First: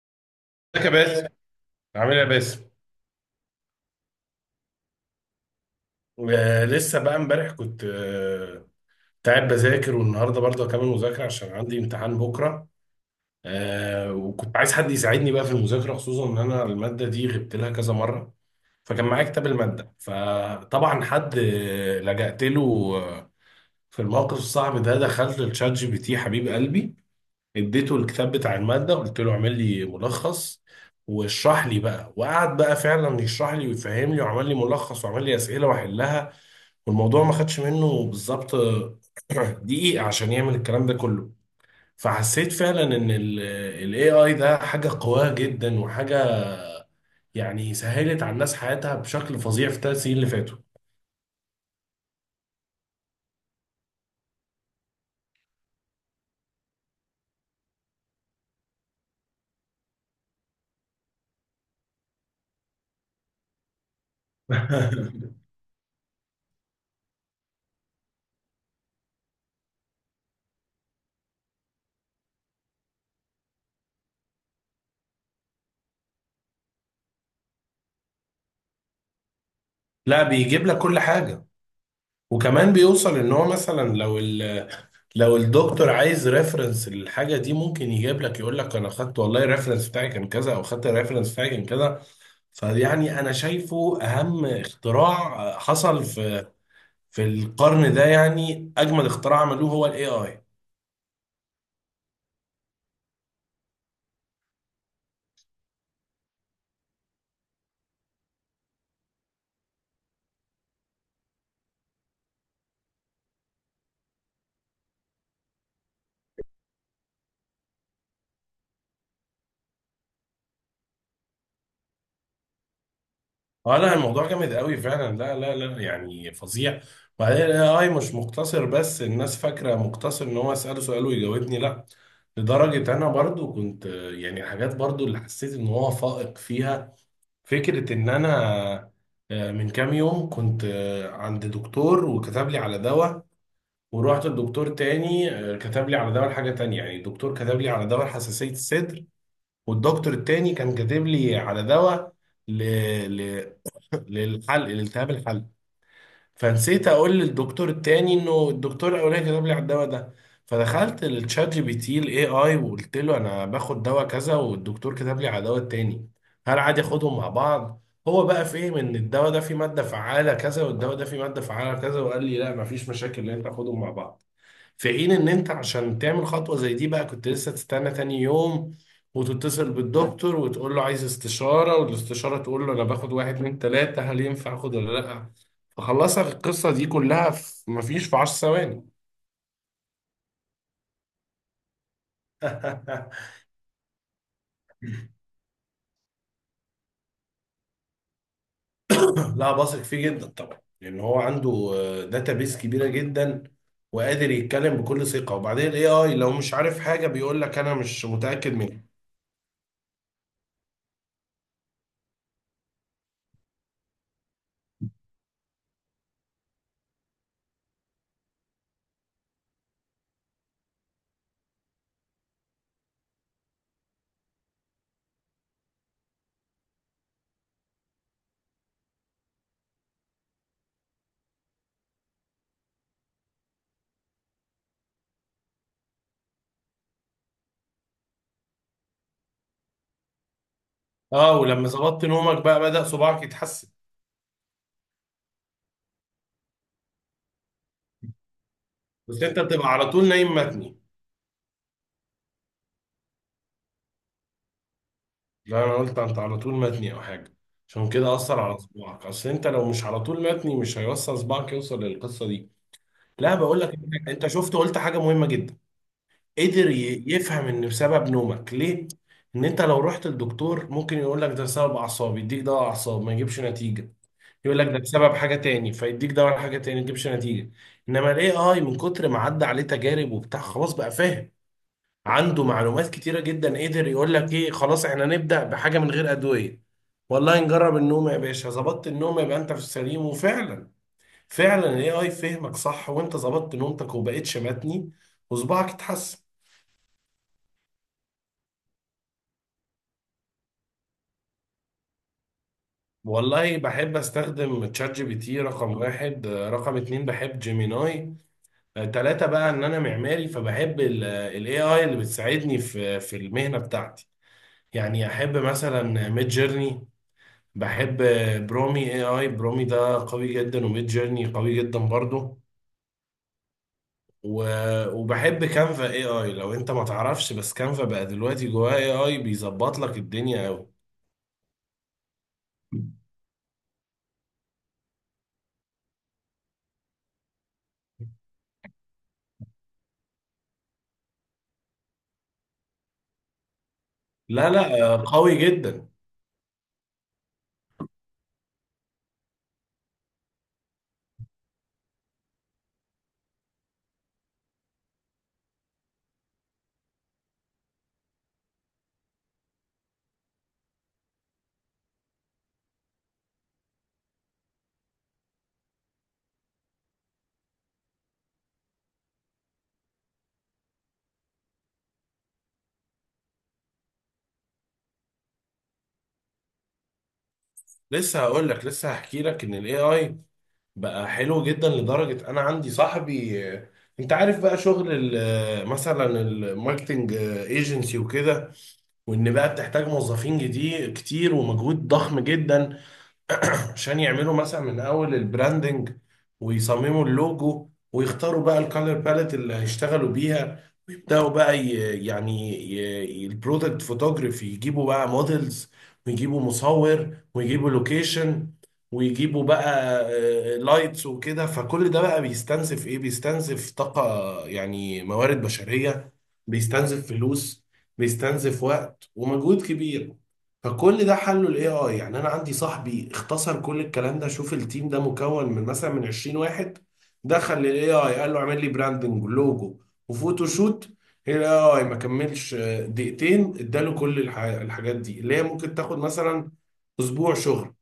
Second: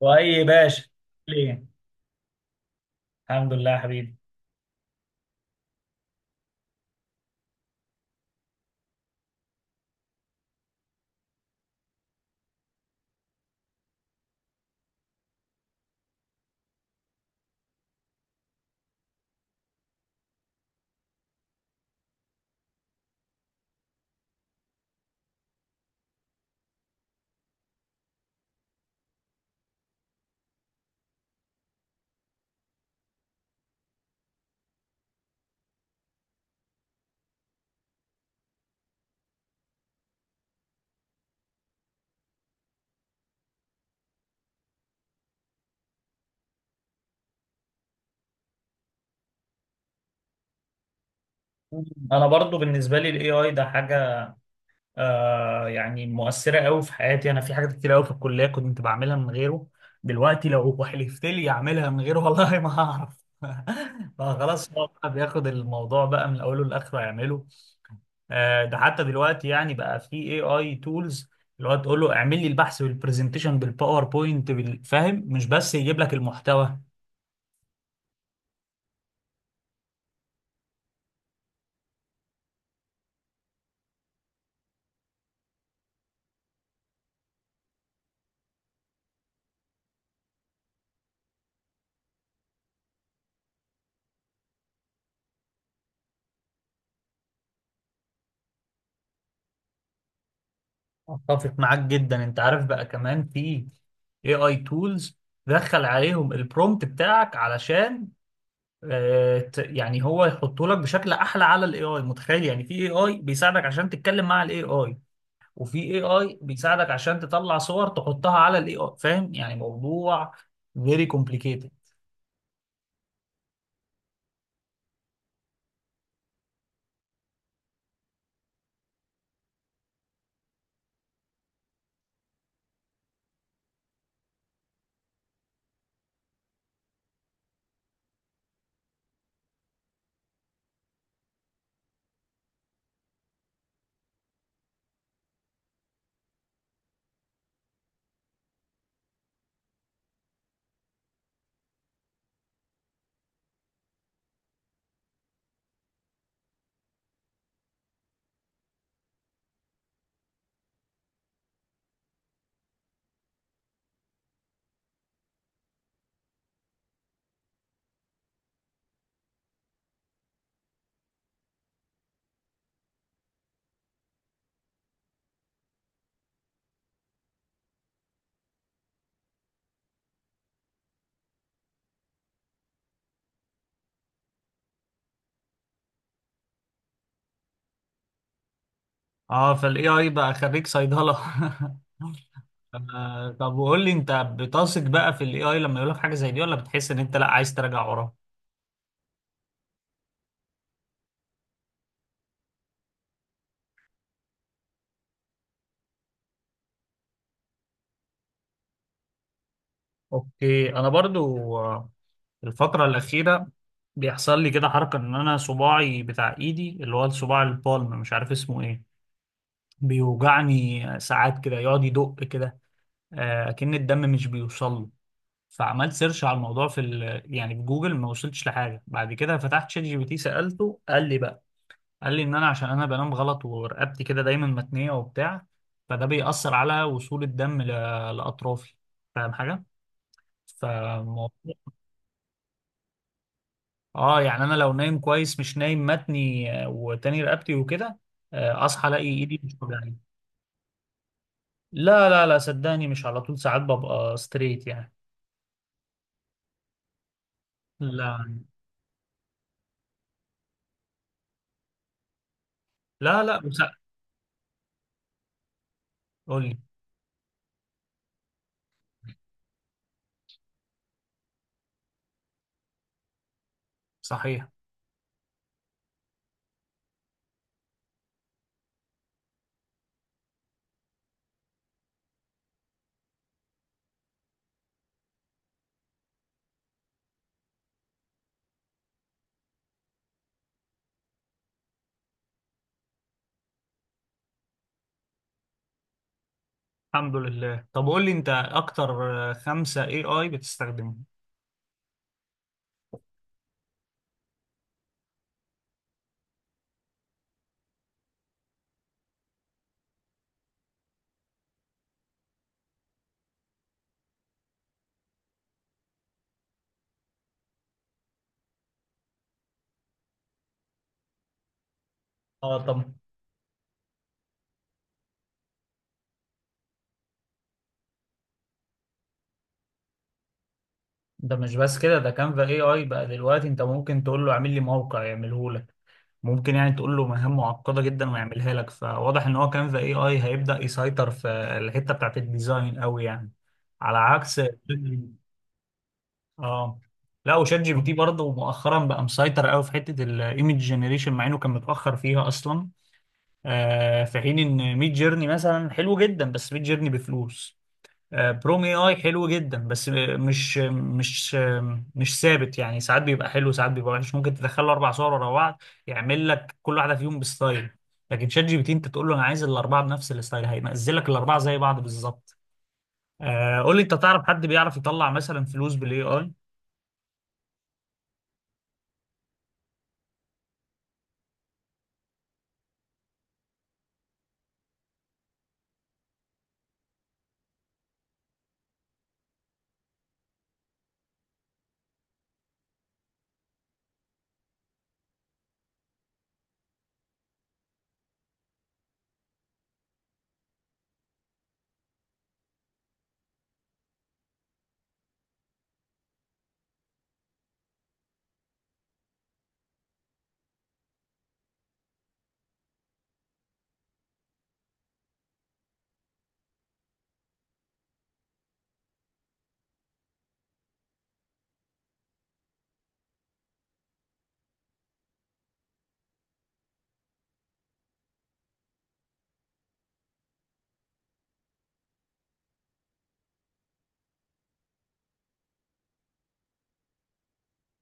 واي باشا، ازيك يا باسم؟ ليه؟ عامل ايه يا باسم؟ الحمد لله يا حبيبي. لسه بقى امبارح كنت قاعد بذاكر، والنهارده برضه هكمل مذاكره عشان عندي امتحان بكره. وكنت عايز حد يساعدني بقى في المذاكره، خصوصا ان انا الماده دي غبت لها كذا مره. فكان معايا كتاب الماده، فطبعا حد لجأت له آه، في الموقف الصعب ده. دخلت للشات جي بي تي حبيب قلبي، اديته الكتاب بتاع المادة، قلت له اعمل لي ملخص واشرح لي بقى. وقعد بقى فعلا يشرح لي ويفهم لي وعمل لي ملخص وعمل لي أسئلة واحلها، والموضوع ما خدش منه بالظبط دقيقة عشان يعمل الكلام ده كله. فحسيت فعلا ان ال AI ده حاجة قوية جدا، وحاجة يعني سهلت على الناس حياتها بشكل فظيع في الثلاث سنين اللي فاتوا. انا برضو بالنسبه لي الاي اي ده حاجه، يعني مؤثره قوي في حياتي. انا في حاجات كتير قوي في الكليه كنت بعملها من غيره، دلوقتي لو حلفت لي اعملها من غيره والله ما هعرف. فخلاص هو بقى بياخد الموضوع بقى من اوله لاخره يعمله. ده حتى دلوقتي يعني بقى في اي اي تولز، اللي هو تقول له اعمل لي البحث والبرزنتيشن بالباوربوينت بالفاهم، مش بس يجيب لك المحتوى. لا، بيجيب لك كل حاجة، وكمان بيوصل ان هو مثلا لو الدكتور عايز ريفرنس للحاجه دي ممكن يجيب لك، يقول لك انا خدت والله الريفرنس بتاعي كان كذا، او خدت الريفرنس بتاعي كان كذا. فيعني انا شايفه اهم اختراع حصل في القرن ده، يعني اجمل اختراع عملوه هو الاي اي. اتفق معاك جدا. انت عارف بقى، كمان في AI tools دخل عليهم البرومت بتاعك علشان يعني هو يحطه لك بشكل احلى على الاي اي. متخيل؟ يعني في اي اي بيساعدك عشان تتكلم مع الاي اي، وفي اي اي بيساعدك عشان تطلع صور تحطها على الاي اي. فاهم؟ يعني موضوع very complicated. اه لا، الموضوع جامد قوي فعلا، لا لا لا يعني فظيع. وبعدين الاي اي مش مقتصر بس، الناس فاكره مقتصر ان هو اساله سؤال ويجاوبني، لا. لدرجه انا برضو كنت، يعني حاجات برضو اللي حسيت ان هو فائق فيها، فكرة إن أنا من كام يوم كنت عند دكتور وكتب لي على دواء، ورحت لدكتور تاني كتب لي على دواء لحاجة تانية. يعني الدكتور كتب لي على دواء حساسية الصدر، والدكتور التاني كان كاتب لي على دواء ل... ل... للحلق، لالتهاب الحلق. فنسيت اقول للدكتور التاني انه الدكتور الاولاني كتب لي على الدواء ده. فدخلت للتشات جي بي تي الاي اي وقلت له انا باخد دواء كذا والدكتور كتب لي على دواء التاني، هل عادي اخدهم مع بعض؟ هو بقى فهم ان الدواء ده فيه ماده فعاله كذا، والدواء ده فيه ماده فعاله كذا، وقال لي لا، مفيش مشاكل ان انت تاخدهم مع بعض. في حين ان انت عشان تعمل خطوة زي دي بقى، كنت لسه تستنى تاني يوم وتتصل بالدكتور وتقول له عايز استشارة، والاستشارة تقول له انا باخد واحد اتنين تلاتة، هل ينفع اخد ولا لا. فخلصك القصة دي كلها في، مفيش في 10 ثواني. اه، فالاي اي بقى خريج صيدلة. طب وقول لي، انت بتثق بقى في الاي اي لما يقول لك حاجة زي دي، ولا بتحس ان انت لا، عايز تراجع وراه؟ لا، بثق فيه جدا طبعا، لان هو عنده داتابيس كبيرة جدا، وقادر يتكلم بكل ثقة. وبعدين الاي اي لو مش عارف حاجة بيقول لك انا مش متأكد منها. اوكي. انا برضو الفترة الأخيرة بيحصل لي كده حركة، ان انا صباعي بتاع ايدي اللي هو الصباع البالم، مش عارف اسمه ايه، بيوجعني ساعات كده، يقعد يدق كده، اكن الدم مش بيوصل له. فعملت سيرش على الموضوع في ال... يعني في جوجل، ما وصلتش لحاجة. بعد كده فتحت شات جي بي تي، سألته، قال لي بقى، قال لي ان انا عشان انا بنام غلط ورقبتي كده دايما متنية وبتاع، فده بيأثر على وصول الدم ل... لأطرافي. فاهم حاجة؟ اه، فالموضوع... ولما ظبطت نومك بقى بدأ صباعك يتحسن؟ اه يعني انا لو نايم كويس، مش نايم متني وتاني رقبتي وكده، اصحى الاقي بس انت ايدي مش بتبقى على وجعاني. طول نايم متني؟ لا لا لا، صدقني مش على طول، ساعات ببقى ستريت يعني. لا، انا قلت انت على طول متني او حاجه، عشان كده لا اثر على صباعك. اصل انت لو مش على طول متني مش هيوصل صباعك، يوصل للقصه دي. لا، لا، بقول لك انت، أنت شفت قلت حاجه مهمه جدا. قول لي. قدر يفهم ان بسبب نومك ليه. ان انت لو رحت للدكتور ممكن يقول لك ده بسبب اعصاب، يديك دواء اعصاب، ما يجيبش نتيجه. صحيح. يقول لك ده بسبب حاجه تاني، فيديك دواء حاجه تاني، ما يجيبش نتيجه. انما الاي اي من كتر ما عدى عليه تجارب وبتاع خلاص بقى فاهم، عنده معلومات كتيرة جدا، قدر يقول لك ايه، خلاص احنا نبدأ بحاجة من غير أدوية، والله نجرب النوم يا باشا. ظبطت النوم يبقى انت في السليم، وفعلا فعلا الاي اي فهمك صح، وانت ظبطت نومتك وبقيت شمتني وصباعك اتحسن. الحمد لله. طب قول لي، انت اكتر خمسة اي اي بتستخدمهم؟ والله بحب استخدم تشات جي بي تي رقم واحد. رقم اتنين بحب جيميناي. تلاتة بقى، ان انا معماري فبحب الاي اي اللي بتساعدني في المهنة بتاعتي. يعني احب مثلا ميد جيرني، بحب برومي اي اي، برومي ده قوي جدا وميد جيرني قوي جدا برضه. اه طب، و... وبحب كانفا اي اي لو انت ما تعرفش، بس كانفا بقى دلوقتي جواه اي اي بيظبط لك الدنيا قوي. ده مش بس كده، ده كانفا اي اي بقى دلوقتي انت ممكن تقول له اعمل لي موقع يعمله. ممكن يعني تقول له مهام معقدة جدا ويعملها لك. فواضح ان هو كان في اي اي هيبدأ يسيطر في الحتة بتاعت الديزاين قوي يعني، على عكس... لا لا، قوي جدا. اه لا. وشات جي بي تي برضه مؤخرا بقى مسيطر قوي في حتة الايمج جنريشن، مع انه كان متأخر فيها اصلا. آه، في حين ان ميد جيرني مثلا حلو جدا، بس ميد جيرني بفلوس. بروم اي اي حلو جدا بس مش مش مش ثابت. يعني ساعات بيبقى حلو، ساعات بيبقى وحش. ممكن تدخل له اربع صور ورا بعض، يعمل لك كل واحده فيهم بستايل. لكن شات جي بي تي، انت تقول له انا عايز الاربعه بنفس الستايل، هينزل لك الاربعه زي بعض بالظبط. قول لي، انت تعرف حد بيعرف يطلع مثلا فلوس بالاي اي؟ لسه هقول لك، لسه هحكي لك ان الاي اي بقى حلو جدا. لدرجه انا عندي صاحبي، انت عارف بقى شغل مثلا الماركتنج ايجنسي وكده، وان بقى بتحتاج موظفين جديد كتير ومجهود ضخم جدا عشان يعملوا مثلا من اول البراندنج، ويصمموا اللوجو، ويختاروا بقى الكالر باليت اللي هيشتغلوا بيها، ويبداوا بقى يعني البرودكت فوتوغرافي، يجيبوا بقى موديلز، ويجيبوا مصور، ويجيبوا لوكيشن، ويجيبوا بقى لايتس وكده. فكل ده بقى بيستنزف ايه؟ بيستنزف طاقة، يعني موارد بشرية، بيستنزف فلوس، بيستنزف وقت ومجهود كبير. فكل ده حله الاي اي. يعني انا عندي صاحبي اختصر كل الكلام ده. شوف، التيم ده مكون من مثلا من 20 واحد، دخل للاي اي قال له اعمل لي براندنج، لوجو، وفوتوشوت. الاي اي ما كملش دقيقتين، اداله كل الحاجات دي اللي هي ممكن تاخد مثلا اسبوع شغل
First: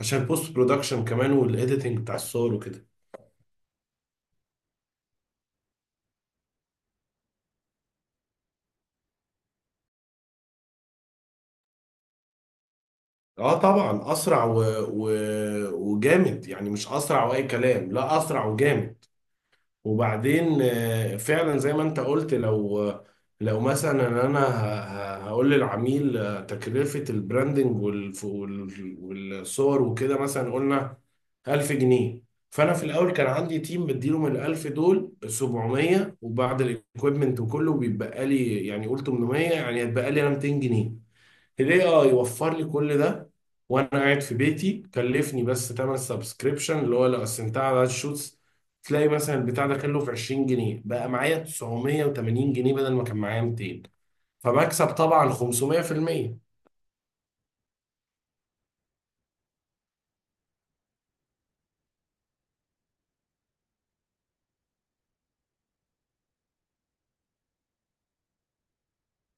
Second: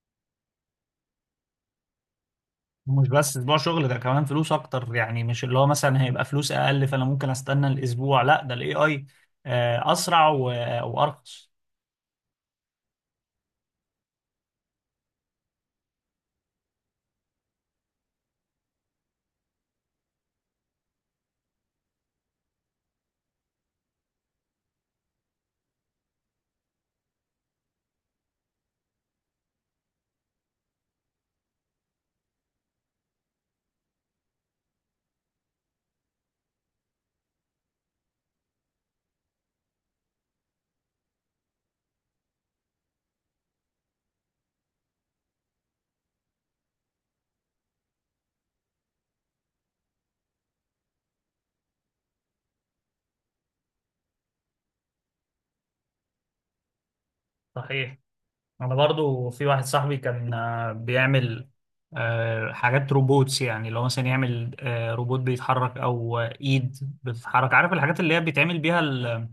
عشان بوست برودكشن كمان، والايديتنج بتاع الصور وكده. مش بس اسبوع شغل، ده كمان فلوس اكتر. يعني مش اللي هو مثلا هيبقى فلوس اقل فانا ممكن استنى الاسبوع، لا ده الاي اي اسرع وارخص. اه طبعا، اسرع و... وجامد، يعني مش اسرع واي كلام، لا اسرع وجامد. وبعدين فعلا زي ما انت قلت، لو لو مثلا انا هقول للعميل تكلفة البراندنج والصور وكده مثلا قلنا 1000 جنيه. فانا في الاول كان عندي تيم بديله من ال 1000 دول 700، وبعد الايكويبمنت وكله بيتبقى لي يعني قول 800، يعني هيتبقى لي انا 200 جنيه. الاي اي وفر لي كل ده، وانا قاعد في بيتي كلفني بس تمن سبسكريبشن، اللي هو لو قسمتها على عدد الشوتس تلاقي مثلا البتاع ده كله في 20 جنيه، بقى معايا 980 جنيه بدل ما كان معايا 200. فمكسب طبعا 500%. صحيح. انا برضو في واحد صاحبي كان بيعمل حاجات روبوتس. يعني لو مثلا يعمل روبوت بيتحرك، او ايد بتتحرك. عارف الحاجات اللي هي بيتعمل بيها ال...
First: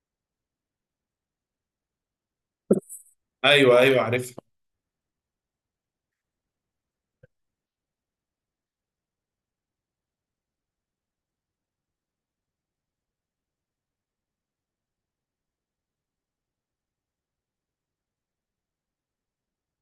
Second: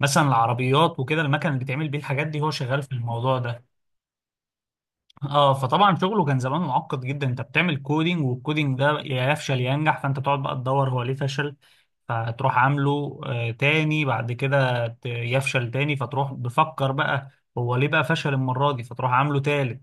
مثلا العربيات وكده، المكن اللي بيتعمل بيه الحاجات دي، هو شغال في الموضوع ده. ايوه ايوه عرفت. اه فطبعا شغله كان زمان معقد جدا. انت بتعمل كودينج، والكودينج ده يا يفشل يا ينجح، فانت تقعد بقى تدور هو ليه فشل، فتروح عامله تاني. بعد كده يفشل تاني، فتروح بفكر بقى هو ليه بقى فشل المرة دي، فتروح عامله تالت.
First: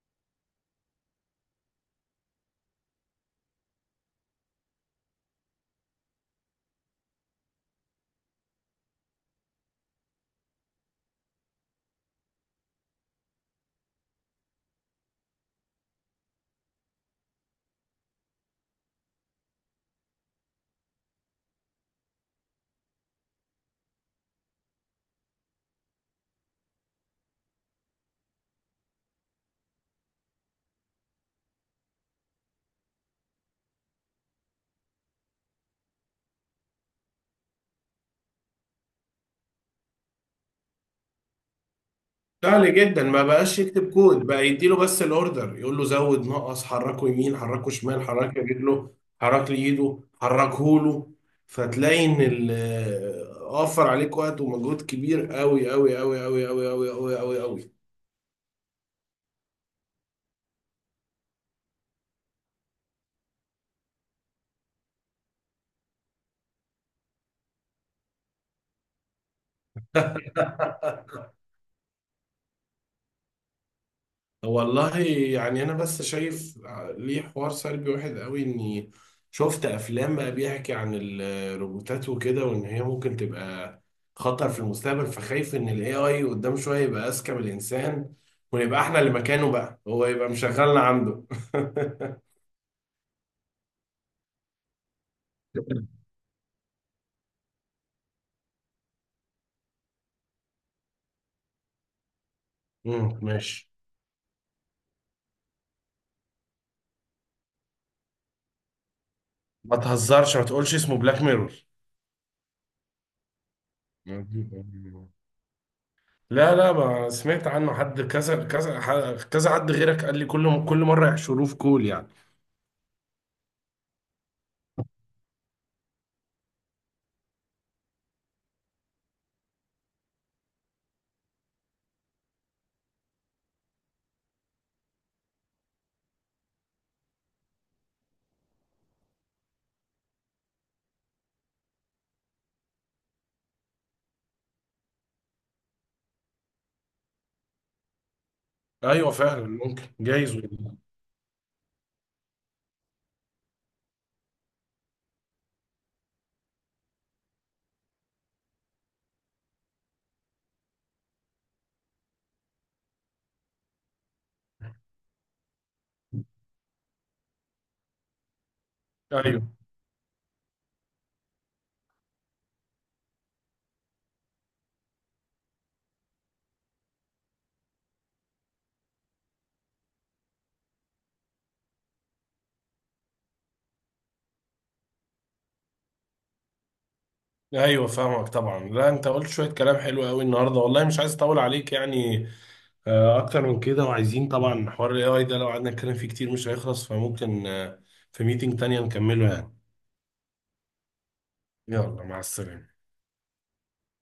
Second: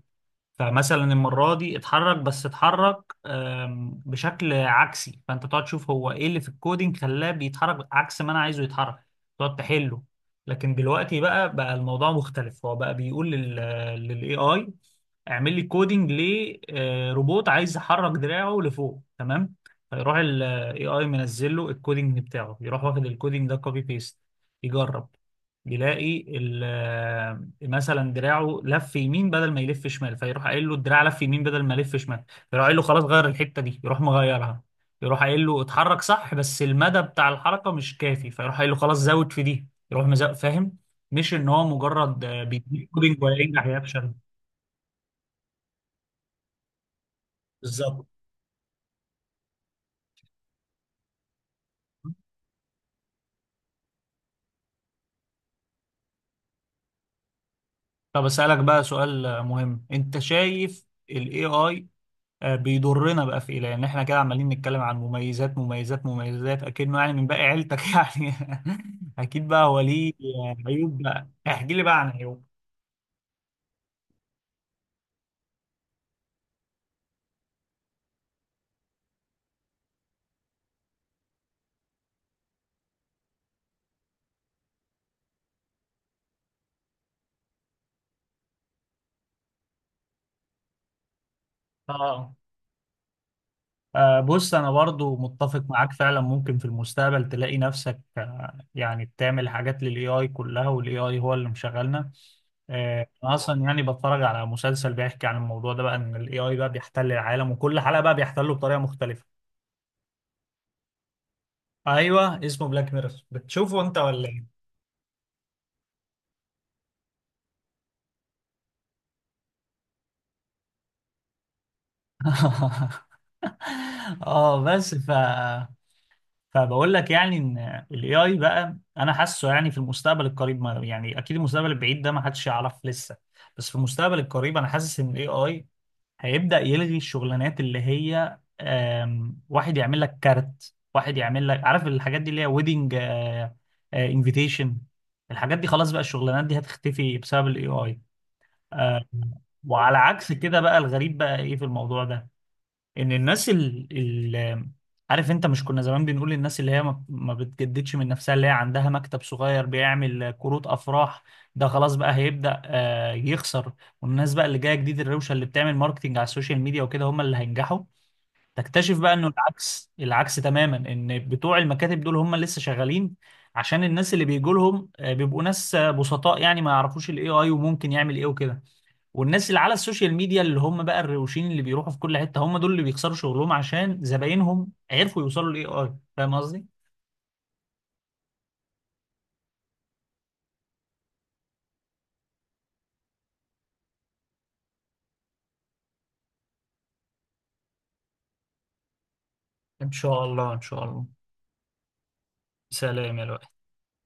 فمثلا المرة دي اتحرك، بس اتحرك بشكل عكسي، فانت تقعد تشوف هو ايه اللي في الكودينج خلاه بيتحرك عكس ما انا عايزه يتحرك، تقعد تحله. لكن دلوقتي بقى الموضوع مختلف. هو بقى بيقول للاي اي اعمل لي كودينج لروبوت عايز يحرك دراعه لفوق، تمام؟ فيروح الاي اي منزل له الكودينج بتاعه. يروح واخد الكودينج ده كوبي بيست، يجرب، يلاقي مثلا دراعه لف يمين بدل ما يلف شمال، فيروح قايل له الدراع لف يمين بدل ما لف شمال، فيروح قايل له خلاص غير الحتة دي، يروح مغيرها. يروح قايل له اتحرك صح بس المدى بتاع الحركة مش كافي، فيروح قايل له خلاص زود في دي، يروح مزود. فاهم؟ مش ان هو مجرد سهل بيديك جدا، كودينج ما ولا بقاش ينجح يكتب يفشل. كود بقى، يديله بس الاوردر، يقول له زود، نقص، حركه يمين، حركه شمال، بالظبط. حرك لي رجله، حرك لي ايده، حركه له. فتلاقي ان وفر عليك وقت ومجهود كبير قوي قوي قوي قوي قوي قوي قوي قوي قوي. طب اسألك بقى سؤال مهم، انت شايف ال AI بيضرنا بقى في ايه؟ لان احنا كده عمالين نتكلم عن مميزات مميزات مميزات، اكنه يعني من باقي عيلتك يعني. اكيد بقى هو ليه عيوب، بقى احكي لي بقى عن عيوب. والله يعني انا بس شايف ليه حوار سلبي واحد قوي، اني شفت افلام بقى بيحكي عن الروبوتات وكده، وان هي ممكن تبقى خطر في المستقبل. فخايف ان الاي اي قدام شويه يبقى اذكى من الانسان، ونبقى احنا اللي مكانه بقى، هو يبقى مشغلنا عنده. اه بص، انا برضو متفق معاك. فعلا ممكن في المستقبل تلاقي نفسك يعني بتعمل حاجات للاي اي كلها، والاي اي هو اللي مشغلنا. انا اصلا ماشي. يعني بتفرج على مسلسل بيحكي عن الموضوع ده بقى، ان الاي اي بقى بيحتل العالم، وكل حلقة بقى بيحتله بطريقة مختلفة. ما تهزرش، ما تقولش اسمه بلاك ميرور؟ ايوه اسمه بلاك ميرور. بتشوفه انت ولا إيه؟ لا لا، ما سمعت عنه، حد كذا كذا كذا، حد غيرك قال لي. كل مره يحشروه في كول يعني. اه بس فبقول لك يعني، ان الاي اي بقى انا حاسه يعني في المستقبل القريب، ما يعني اكيد المستقبل البعيد ده ما حدش يعرف لسه، بس في المستقبل القريب انا حاسس ان الاي اي هيبدأ يلغي الشغلانات اللي هي واحد يعمل لك كارت، واحد يعمل لك، عارف الحاجات دي اللي هي ويدنج انفيتيشن. الحاجات دي خلاص بقى، الشغلانات دي هتختفي بسبب الاي اي. ايوه فعلا، ممكن وعلى عكس جايز كده والله. بقى، الغريب بقى ايه في الموضوع ده، ان الناس ال... عارف، انت مش كنا زمان بنقول الناس اللي هي ما بتجددش من نفسها، اللي هي عندها مكتب صغير بيعمل كروت افراح، ده خلاص بقى هيبدأ يخسر. والناس بقى اللي جايه جديد، الروشه اللي بتعمل ماركتينج على السوشيال ميديا وكده، هم اللي هينجحوا. تكتشف بقى انه ايوه، العكس، العكس تماما. ان بتوع المكاتب دول هم لسه شغالين، عشان الناس اللي بيجوا لهم بيبقوا ناس بسطاء، يعني ما يعرفوش الاي اي وممكن يعمل ايه وكده. والناس اللي على السوشيال ميديا، اللي هم بقى الروشين اللي بيروحوا في كل حتة، هم دول اللي بيخسروا شغلهم، عشان زباينهم عرفوا يوصلوا للاي اي. فاهم قصدي؟ ايوه فاهمك طبعا. لا، انت قلت شويه كلام حلو قوي النهارده والله، مش عايز اطول عليك يعني اكتر من كده. وعايزين طبعا حوار الاي اي ده لو قعدنا نتكلم فيه كتير مش هيخلص، فممكن في ميتنج تانية نكمله يعني. ان شاء الله، ان شاء الله. يلا، مع السلامه. سلام يا لؤي.